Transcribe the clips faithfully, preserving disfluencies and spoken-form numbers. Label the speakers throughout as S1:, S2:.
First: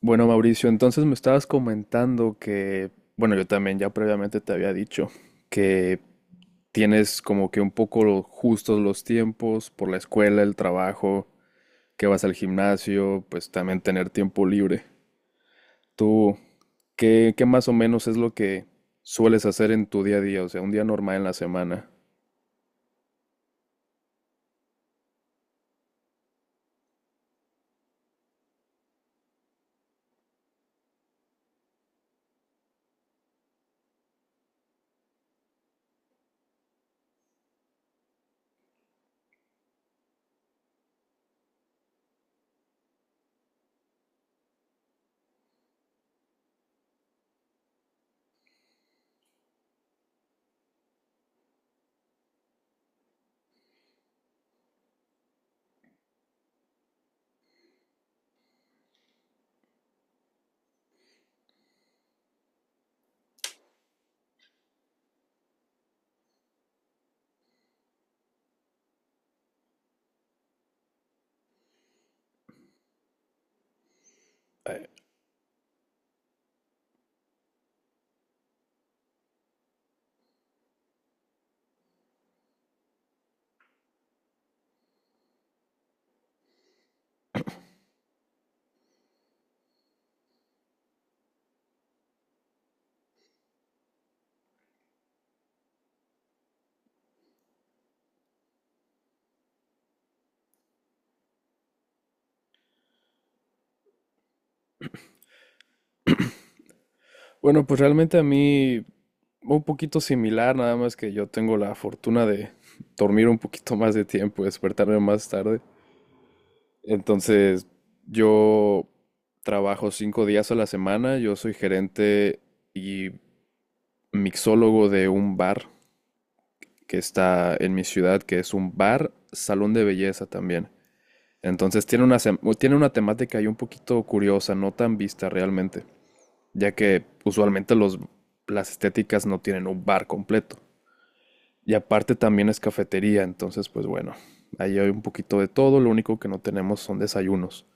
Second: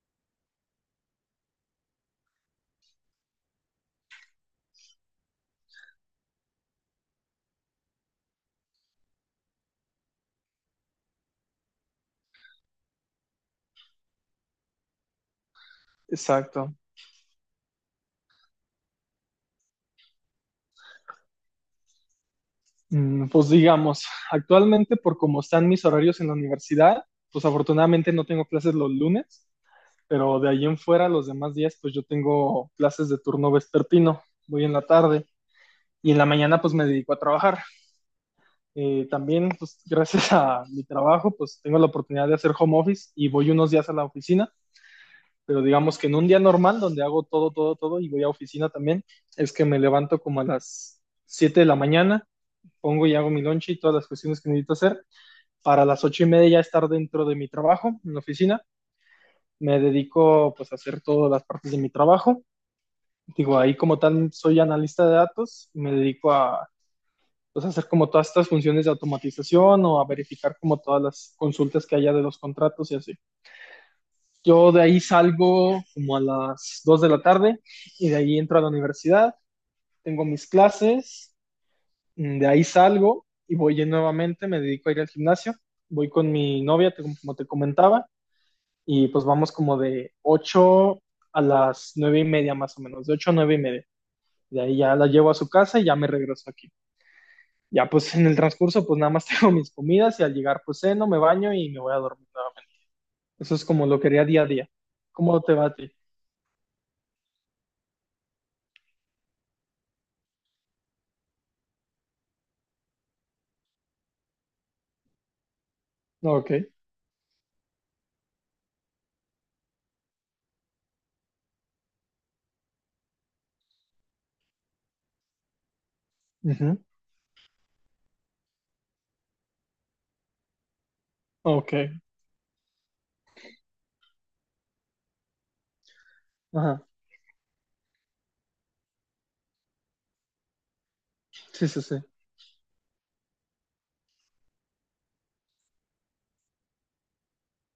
S1: Bueno, Mauricio, entonces me estabas comentando que, bueno, yo también ya previamente te había dicho que tienes como que un poco lo- justos los tiempos por la escuela, el trabajo, que vas al gimnasio, pues también tener tiempo libre. ¿Tú
S2: Exacto.
S1: qué, qué más o menos es lo que sueles hacer en tu día a día? O sea, un día normal en la semana.
S2: Mm, Pues digamos, actualmente por cómo están mis horarios en la universidad, pues afortunadamente no tengo clases los lunes, pero de ahí en fuera los demás días pues yo tengo clases de turno vespertino, voy en la tarde y en la mañana pues me dedico a trabajar. Eh, también pues gracias a mi trabajo pues tengo la oportunidad de hacer home office y voy unos días a la oficina, pero digamos que en un día normal donde hago todo, todo, todo y voy a oficina también, es que me levanto como a las siete de la mañana, pongo y hago mi lunch y todas las cuestiones que necesito hacer. Para las ocho y media ya estar dentro de mi trabajo, en la oficina. Me dedico pues a hacer todas las partes de mi trabajo. Digo, ahí como tal soy analista de datos, me dedico a pues, hacer como todas estas funciones de automatización o a verificar como todas las consultas que haya de los contratos y así. Yo de
S1: Eh,
S2: ahí salgo como a las dos de la tarde y de ahí entro a la universidad, tengo mis clases. Mm, De ahí salgo y voy en- nuevamente, me dedico a ir al gimnasio, voy con mi novia, te- como te comentaba, y pues vamos como de ocho a las nueve y media más o menos, de ocho a nueve y media. De ahí ya la llevo a su casa y ya me regreso aquí. Ya pues en el transcurso pues nada más tengo mis comidas y al llegar pues ceno, me baño y me voy a dormir nuevamente. Eso es como lo que haría día a día. ¿Cómo te va a ti?
S1: Bueno, pues realmente a mí un poquito similar, nada más que yo tengo la fortuna de dormir un poquito más de tiempo, despertarme más tarde.
S2: Ok.
S1: Entonces, yo trabajo cinco días a la semana, yo soy gerente y mixólogo de un bar
S2: Ujú.
S1: que está en mi ciudad, que es un bar, salón de belleza también. Entonces
S2: Ok.
S1: tiene una, sem- tiene una temática ahí un poquito curiosa, no tan vista realmente, ya
S2: Ajá.
S1: que usualmente los, las estéticas no tienen un bar completo.
S2: Sí,
S1: Y
S2: sí, sí.
S1: aparte también es cafetería, entonces pues bueno, ahí hay un poquito de todo, lo único que no tenemos son desayunos.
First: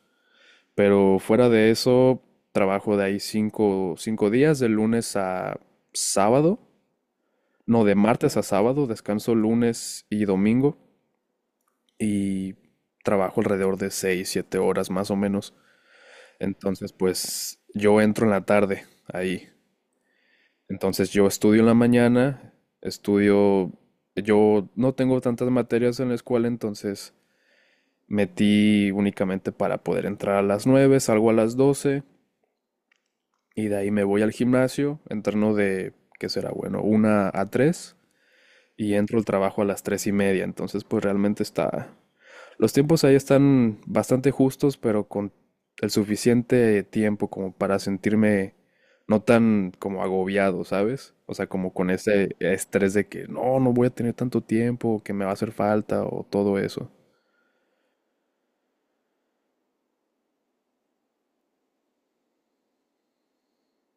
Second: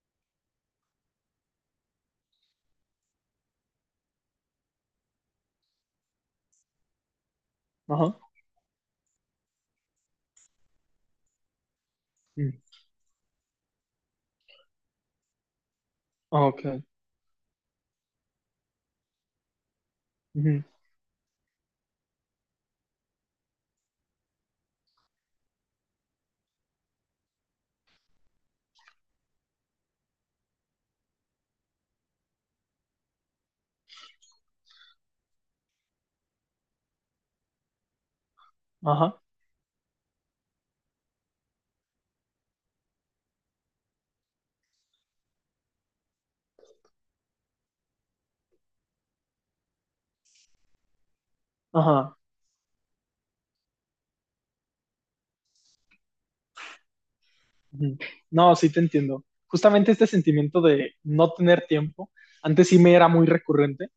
S1: Pero fuera de eso, trabajo de ahí cinco, cinco días, de lunes a sábado. No, de
S2: Ajá.
S1: martes a sábado, descanso lunes y domingo. Y
S2: Mm.
S1: trabajo alrededor de seis, siete horas más o menos.
S2: Ok.
S1: Entonces, pues yo entro en la tarde ahí.
S2: Ujú.
S1: Entonces yo estudio en la mañana, estudio, yo no tengo tantas materias en la escuela, entonces metí únicamente para poder entrar a las nueve, salgo a las doce. Y de ahí me voy al gimnasio, entreno de, ¿qué será? Bueno, una a tres, y entro
S2: Ajá.
S1: al trabajo a las tres y media. Entonces, pues realmente está. Los tiempos ahí están bastante justos, pero con el suficiente tiempo como para sentirme no tan como agobiado, ¿sabes? O sea, como con
S2: Ajá.
S1: ese estrés de que no, no voy a tener tanto tiempo, que me va a hacer falta o todo eso.
S2: Ujú. No, sí te entiendo. Justamente este sentimiento de no tener tiempo, antes sí me era muy recurrente,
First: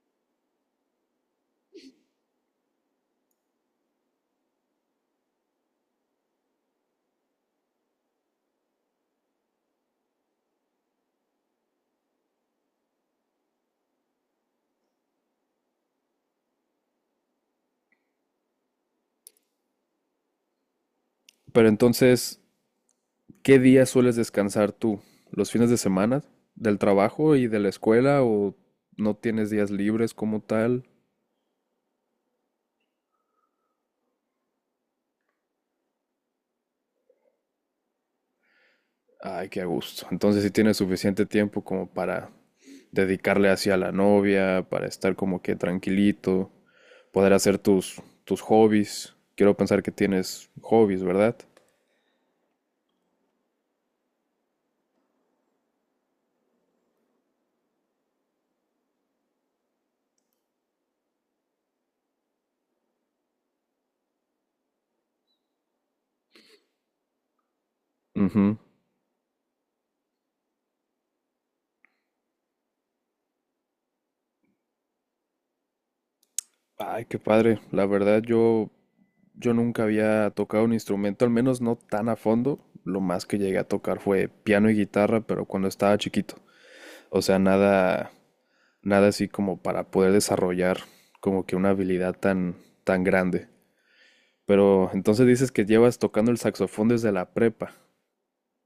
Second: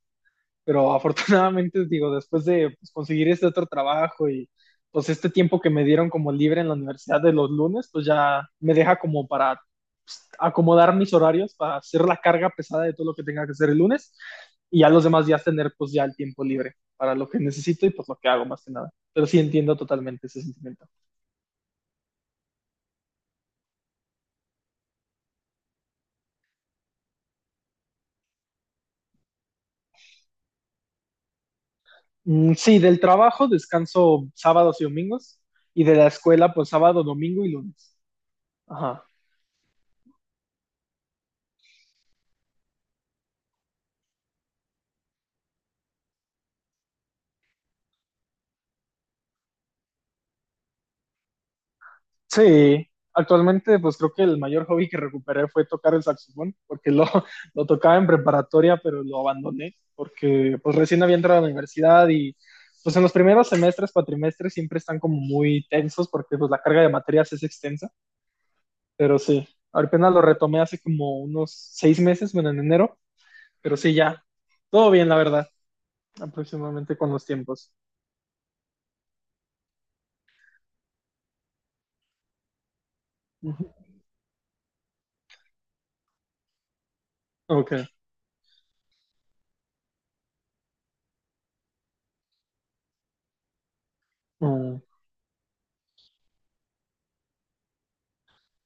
S2: pero afortunadamente, digo, después de pues, conseguir este otro trabajo y pues este tiempo que me dieron como libre en la universidad de los lunes, pues ya me deja como para pues, acomodar mis horarios, para hacer la carga pesada de todo lo que tenga que hacer el lunes y ya los demás días tener pues ya el tiempo libre para lo que necesito y pues lo que hago más que nada. Pero sí entiendo totalmente ese sentimiento.
S1: Pero entonces, ¿qué días sueles descansar tú? ¿Los fines de semana? ¿Del trabajo y de la escuela? ¿O no tienes días libres como tal?
S2: Mm, sí, del trabajo descanso sábados y domingos y de la escuela pues sábado, domingo y lunes. Ajá.
S1: Ay, qué a gusto. Entonces sí tienes suficiente tiempo como para dedicarle hacia la novia, para estar como que tranquilito, poder hacer tus, tus hobbies. Quiero pensar que tienes hobbies, ¿verdad?
S2: Sí, actualmente pues creo que el mayor hobby que recuperé fue tocar el saxofón porque lo, lo tocaba en preparatoria, pero lo abandoné porque pues recién había entrado a la universidad y pues en los primeros semestres, cuatrimestres siempre están como muy tensos porque pues la carga de materias es extensa,
S1: Ujú.
S2: pero sí, apenas lo retomé hace como unos seis meses, bueno, en enero, pero sí, ya, todo bien la verdad, aproximadamente
S1: Ay,
S2: con
S1: qué
S2: los
S1: padre.
S2: tiempos.
S1: La verdad, yo Yo nunca había tocado un instrumento, al menos no tan a fondo. Lo más que llegué a
S2: Ujú.
S1: tocar fue piano y guitarra, pero cuando estaba chiquito. O sea,
S2: Ok.
S1: nada, nada así como para poder desarrollar como que una habilidad tan, tan grande.
S2: Mm.
S1: Pero entonces dices que llevas tocando el saxofón desde la prepa.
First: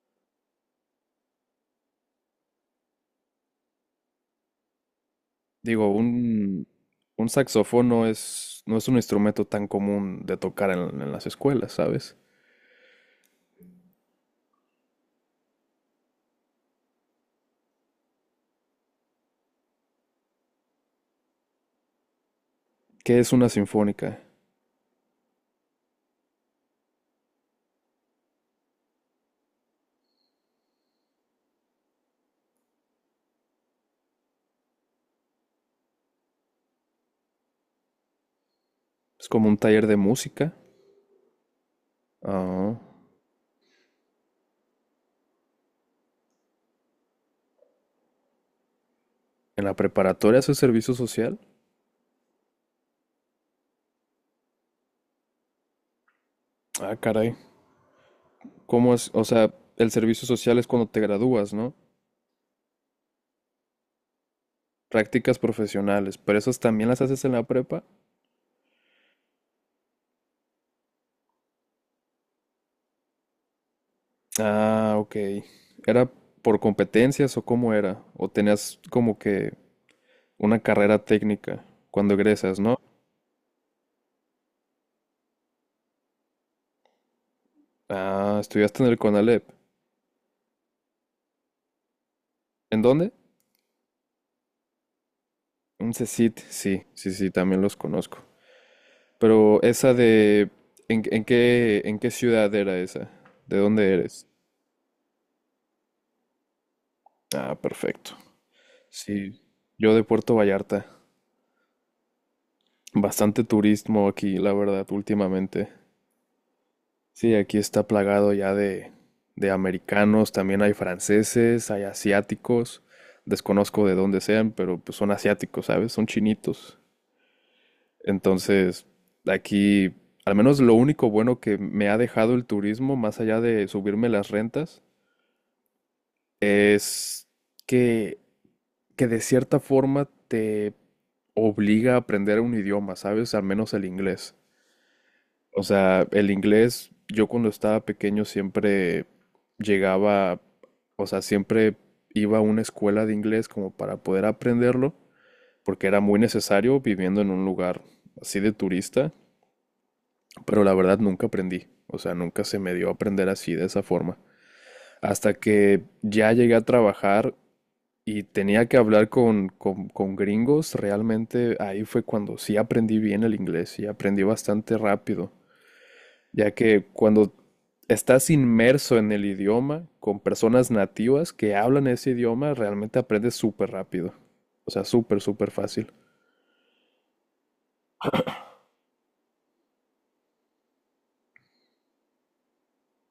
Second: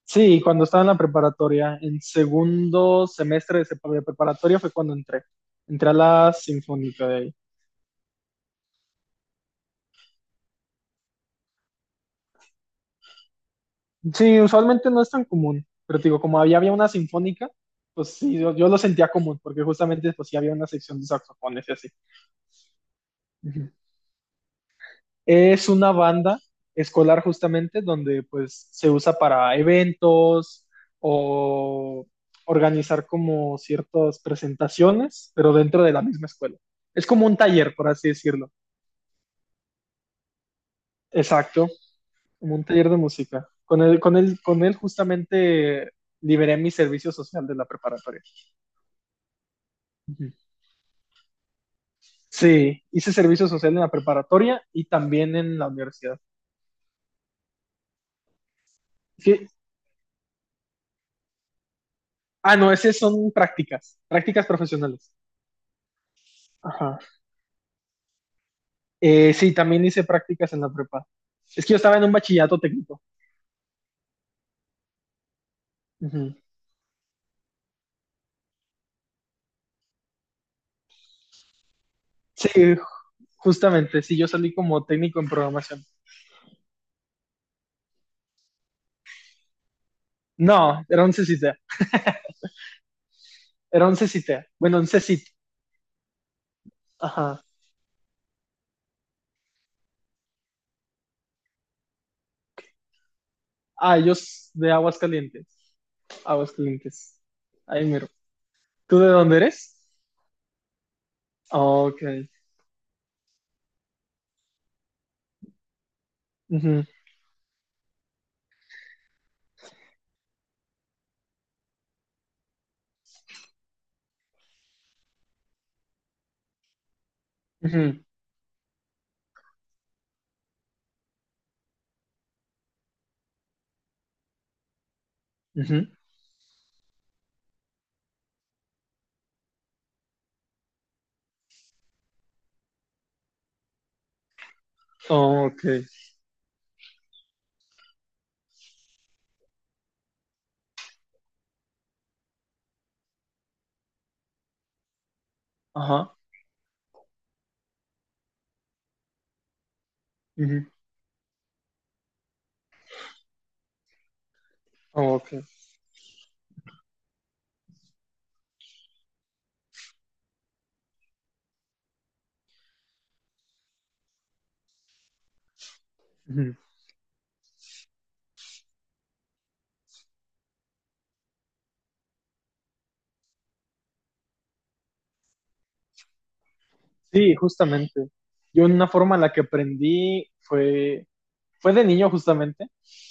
S2: Sí, cuando estaba en la preparatoria, en segundo semestre de sepa- de preparatoria fue cuando entré.
S1: Digo,
S2: Entré a la
S1: un,
S2: sinfónica de
S1: un
S2: ahí.
S1: saxofón no es, no es un instrumento tan común de tocar en, en las escuelas, ¿sabes?
S2: Sí, usualmente no es tan común, pero te digo, como había, había una sinfónica, pues sí, yo, yo lo sentía común, porque justamente pues sí había una sección de saxofones y así.
S1: ¿Qué es una sinfónica?
S2: Es una banda escolar justamente donde pues se usa para eventos o organizar como ciertas presentaciones, pero dentro de la misma escuela. Es como un taller, por así decirlo.
S1: Es como un taller de música.
S2: Exacto, como un
S1: Ah.
S2: taller de música. Con él, con él, con él justamente liberé mi servicio social de la preparatoria.
S1: ¿En la
S2: Ujú.
S1: preparatoria haces servicio social?
S2: Sí, hice servicio social en la preparatoria y también en la universidad.
S1: Ah, caray. ¿Cómo es? O
S2: Sí.
S1: sea, el servicio social es cuando te gradúas, ¿no?
S2: Ah, no, esas son prácticas, prácticas profesionales.
S1: Prácticas profesionales, pero esas también
S2: Ajá.
S1: las haces en la prepa.
S2: Eh, sí, también hice prácticas en la prepa. Es que yo estaba en un bachillerato técnico.
S1: Ah, ok. ¿Era
S2: Ujú.
S1: por competencias o cómo era? ¿O tenías como que una carrera técnica cuando
S2: Sí,
S1: egresas, ¿no?
S2: ju- justamente, sí, yo salí como técnico en programación.
S1: Ah, estudiaste en el CONALEP.
S2: No, era un C C T,
S1: ¿En dónde?
S2: era un C C T, bueno, un C C T,
S1: Un C E C I T, sí, sí, sí,
S2: ajá.
S1: también los conozco. Pero esa de, ¿en, en qué, en qué ciudad era esa? ¿De dónde
S2: Ah, yo
S1: eres?
S2: s- de Aguascalientes, Aguascalientes.
S1: Ah,
S2: Ahí miro.
S1: perfecto.
S2: ¿Tú de dónde
S1: Sí,
S2: eres?
S1: yo de Puerto Vallarta.
S2: Ok.
S1: Bastante turismo aquí, la verdad, últimamente.
S2: Ujú,
S1: Sí, aquí está plagado ya de, de americanos, también hay franceses, hay asiáticos. Desconozco de dónde sean, pero pues son asiáticos, ¿sabes? Son chinitos.
S2: ujú,
S1: Entonces, aquí, al menos lo único bueno que me ha dejado el turismo, más allá de subirme las rentas,
S2: ujú.
S1: es que, que de cierta forma te obliga a aprender un idioma, ¿sabes? Al menos el inglés.
S2: Ok,
S1: O sea, el inglés, yo cuando estaba pequeño siempre llegaba, o sea, siempre iba a una escuela de inglés como para poder aprenderlo, porque era
S2: ajá.
S1: muy necesario viviendo en un lugar así de turista, pero
S2: Ujú.
S1: la verdad nunca aprendí, o sea, nunca se me dio a aprender así de esa forma.
S2: Ok.
S1: Hasta que ya llegué a trabajar y tenía que hablar con, con, con gringos, realmente ahí fue cuando sí aprendí bien el inglés y aprendí bastante rápido. Ya
S2: Ujú.
S1: que cuando estás inmerso en el idioma con personas nativas que hablan ese idioma, realmente aprendes súper rápido. O sea, súper, súper fácil.
S2: Sí, justamente. Yo una forma en la que aprendí fue fue de niño justamente,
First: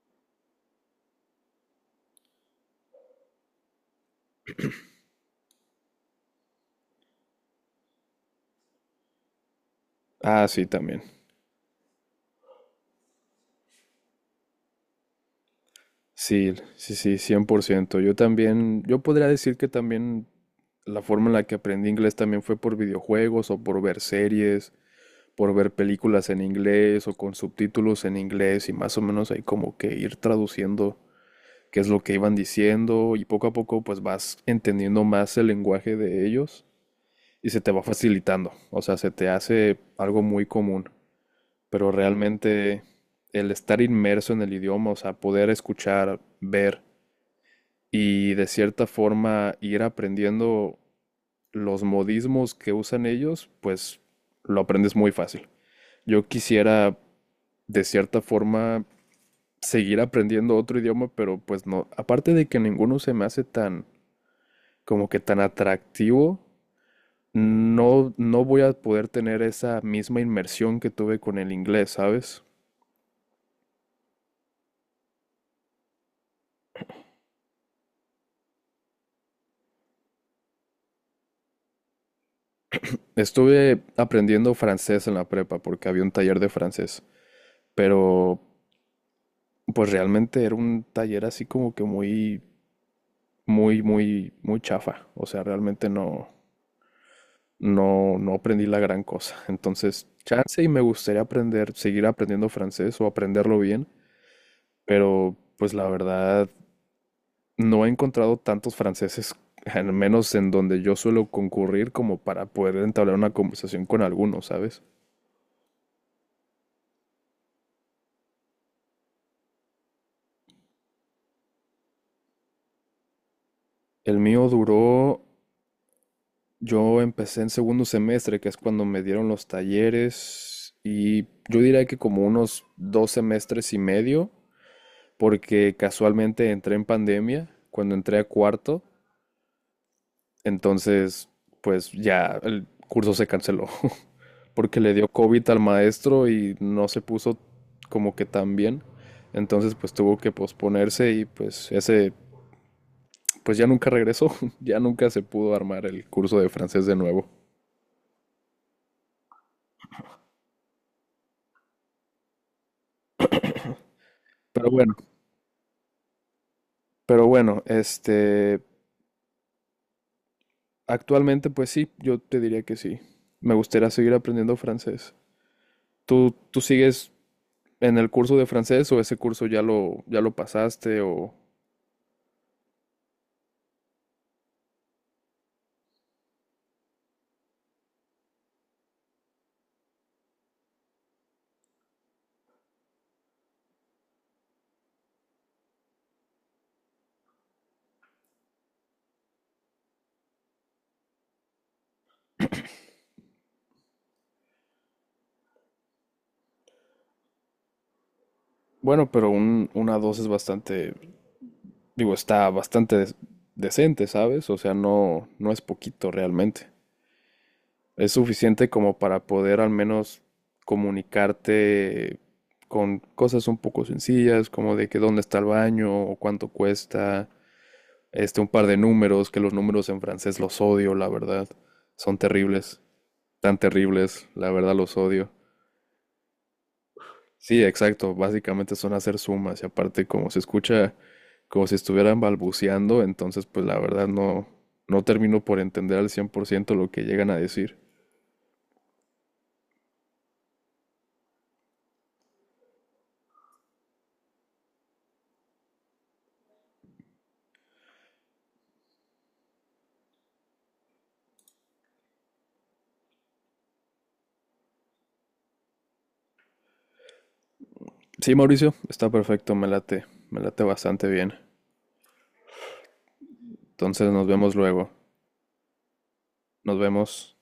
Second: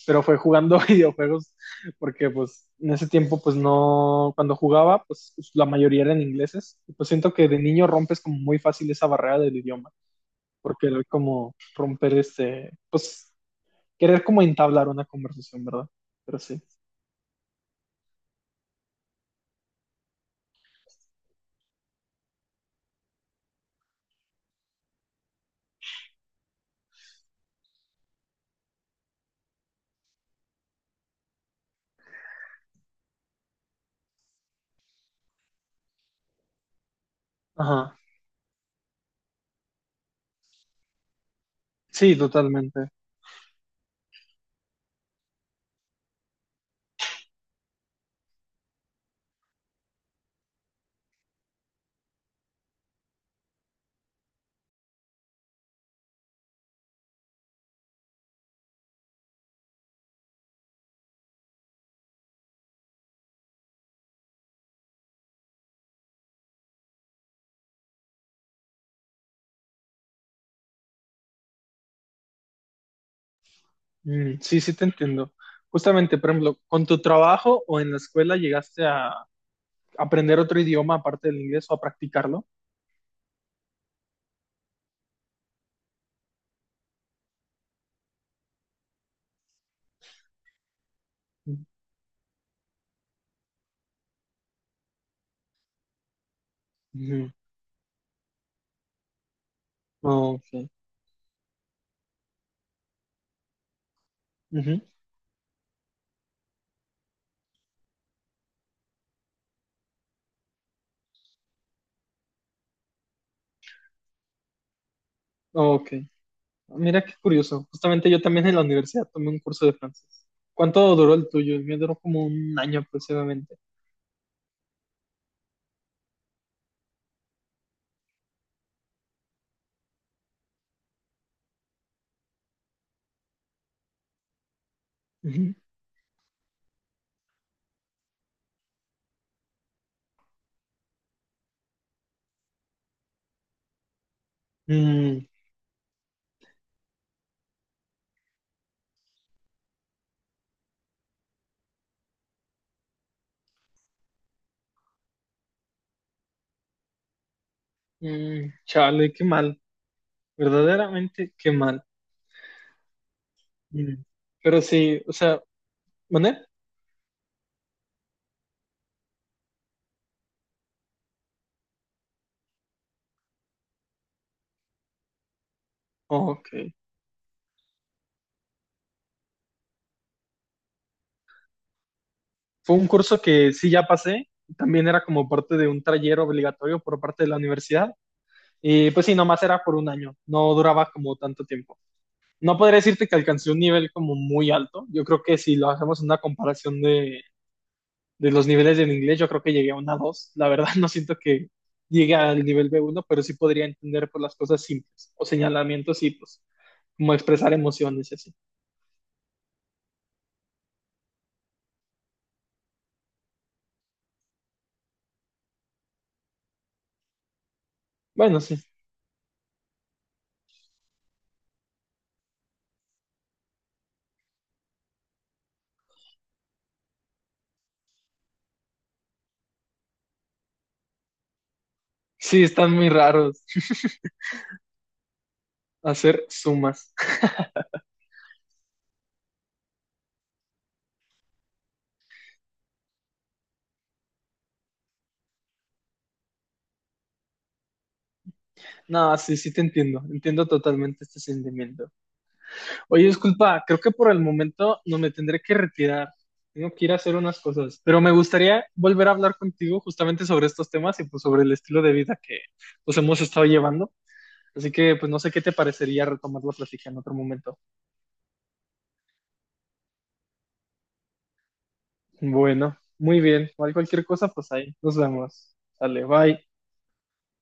S2: pero fue jugando videojuegos porque pues en ese tiempo pues no, cuando jugaba pues la mayoría eran ingleses y pues siento que de niño rompes como muy fácil esa barrera del idioma,
S1: Ah, sí,
S2: porque era
S1: también.
S2: como romper este, pues querer como entablar una conversación, ¿verdad? Pero
S1: Sí,
S2: sí.
S1: sí, sí, cien por ciento. Yo también, yo podría decir que también la forma en la que aprendí inglés también fue por videojuegos o por ver series, por ver películas en inglés o con subtítulos en inglés y más o menos ahí como que ir traduciendo qué es lo que iban diciendo y poco a poco pues vas entendiendo más el lenguaje de ellos y se te va
S2: Ajá.
S1: facilitando, o sea, se te hace algo muy común, pero
S2: Sí,
S1: realmente
S2: totalmente.
S1: el estar inmerso en el idioma, o sea, poder escuchar, ver y de cierta forma ir aprendiendo los modismos que usan ellos, pues lo aprendes muy fácil. Yo quisiera de cierta forma seguir aprendiendo otro idioma, pero pues no, aparte de que ninguno se me hace tan como que tan atractivo, no, no voy a poder tener esa misma inmersión que tuve con el inglés, ¿sabes?
S2: Mm, sí, sí te entiendo. Justamente, por ejemplo, ¿con tu trabajo o en la escuela llegaste a aprender otro idioma aparte del inglés o a practicarlo?
S1: Estuve aprendiendo francés en la prepa porque había un taller de francés, pero pues realmente era un taller así
S2: Mm.
S1: como que muy, muy, muy, muy chafa. O sea, realmente no,
S2: Ujú.
S1: no, no aprendí la gran cosa. Entonces,
S2: Oh,
S1: chance y
S2: ok.
S1: me gustaría aprender, seguir aprendiendo francés o aprenderlo bien,
S2: Ujú.
S1: pero pues la verdad no he encontrado tantos franceses, al menos en donde yo suelo concurrir, como para poder entablar una conversación con alguno, ¿sabes?
S2: Ok, mira qué curioso. Justamente yo también en la universidad tomé un curso de francés. ¿Cuánto duró el tuyo? El mío duró como un año aproximadamente.
S1: El mío duró, yo empecé en segundo semestre, que es cuando me dieron los talleres, y yo diría que como unos dos semestres y medio,
S2: Ujú.
S1: porque casualmente entré en pandemia, cuando entré a cuarto, entonces pues ya el curso se canceló, porque le dio
S2: Mm,
S1: COVID al maestro y no se puso como que tan bien. Entonces pues tuvo que posponerse y pues ese pues ya nunca regresó, ya nunca se pudo armar el curso de francés de nuevo.
S2: mm, chale, qué mal. Verdaderamente, qué mal. Mm. Pero
S1: Pero bueno,
S2: sí, o sea, ¿mané?
S1: pero bueno, este actualmente pues sí, yo te diría que sí. Me gustaría seguir aprendiendo francés. ¿Tú
S2: Ok.
S1: tú sigues en el curso de francés, o ese curso ya lo ya lo pasaste, o
S2: Fue un curso que sí ya pasé. También era como parte de un taller obligatorio por parte de la universidad. Y pues sí, nomás era por un año. No duraba como tanto tiempo. No podría decirte que alcancé un nivel como muy alto. Yo creo que si lo hacemos en una comparación de, de los niveles del inglés, yo creo que llegué a una dos. La verdad, no siento que llegue al nivel be uno, pero sí podría entender por las cosas simples o señalamientos y pues como expresar emociones y así.
S1: bueno? Pero un, una dos es bastante. Digo, está bastante des- decente, ¿sabes? O sea, no, no es poquito realmente. Es
S2: Bueno, sí.
S1: suficiente como para poder al menos comunicarte con cosas un poco sencillas, como de que dónde está el baño o cuánto cuesta, este, un par de números, que los números en francés los odio, la verdad. Son
S2: Sí, están
S1: terribles,
S2: muy raros
S1: tan terribles, la verdad los odio.
S2: hacer sumas.
S1: Sí, exacto. Básicamente son hacer sumas y aparte como se escucha como si estuvieran balbuceando, entonces pues la verdad no, no termino por entender al cien por ciento lo que llegan a decir.
S2: No, sí, sí te entiendo. Entiendo totalmente este sentimiento. Oye, disculpa, creo que por el momento no me tendré que retirar. Tengo que ir a hacer unas cosas, pero me gustaría volver a hablar contigo justamente sobre estos temas y pues sobre el estilo de vida que pues hemos estado llevando. Así que pues no sé qué te parecería retomar la plática en otro momento.
S1: Sí, Mauricio, está perfecto, me late, me late bastante bien.
S2: Bueno, muy bien. Igual cualquier
S1: Entonces nos
S2: cosa, pues
S1: vemos
S2: ahí.
S1: luego.
S2: Nos vemos. Dale, bye.
S1: Nos vemos.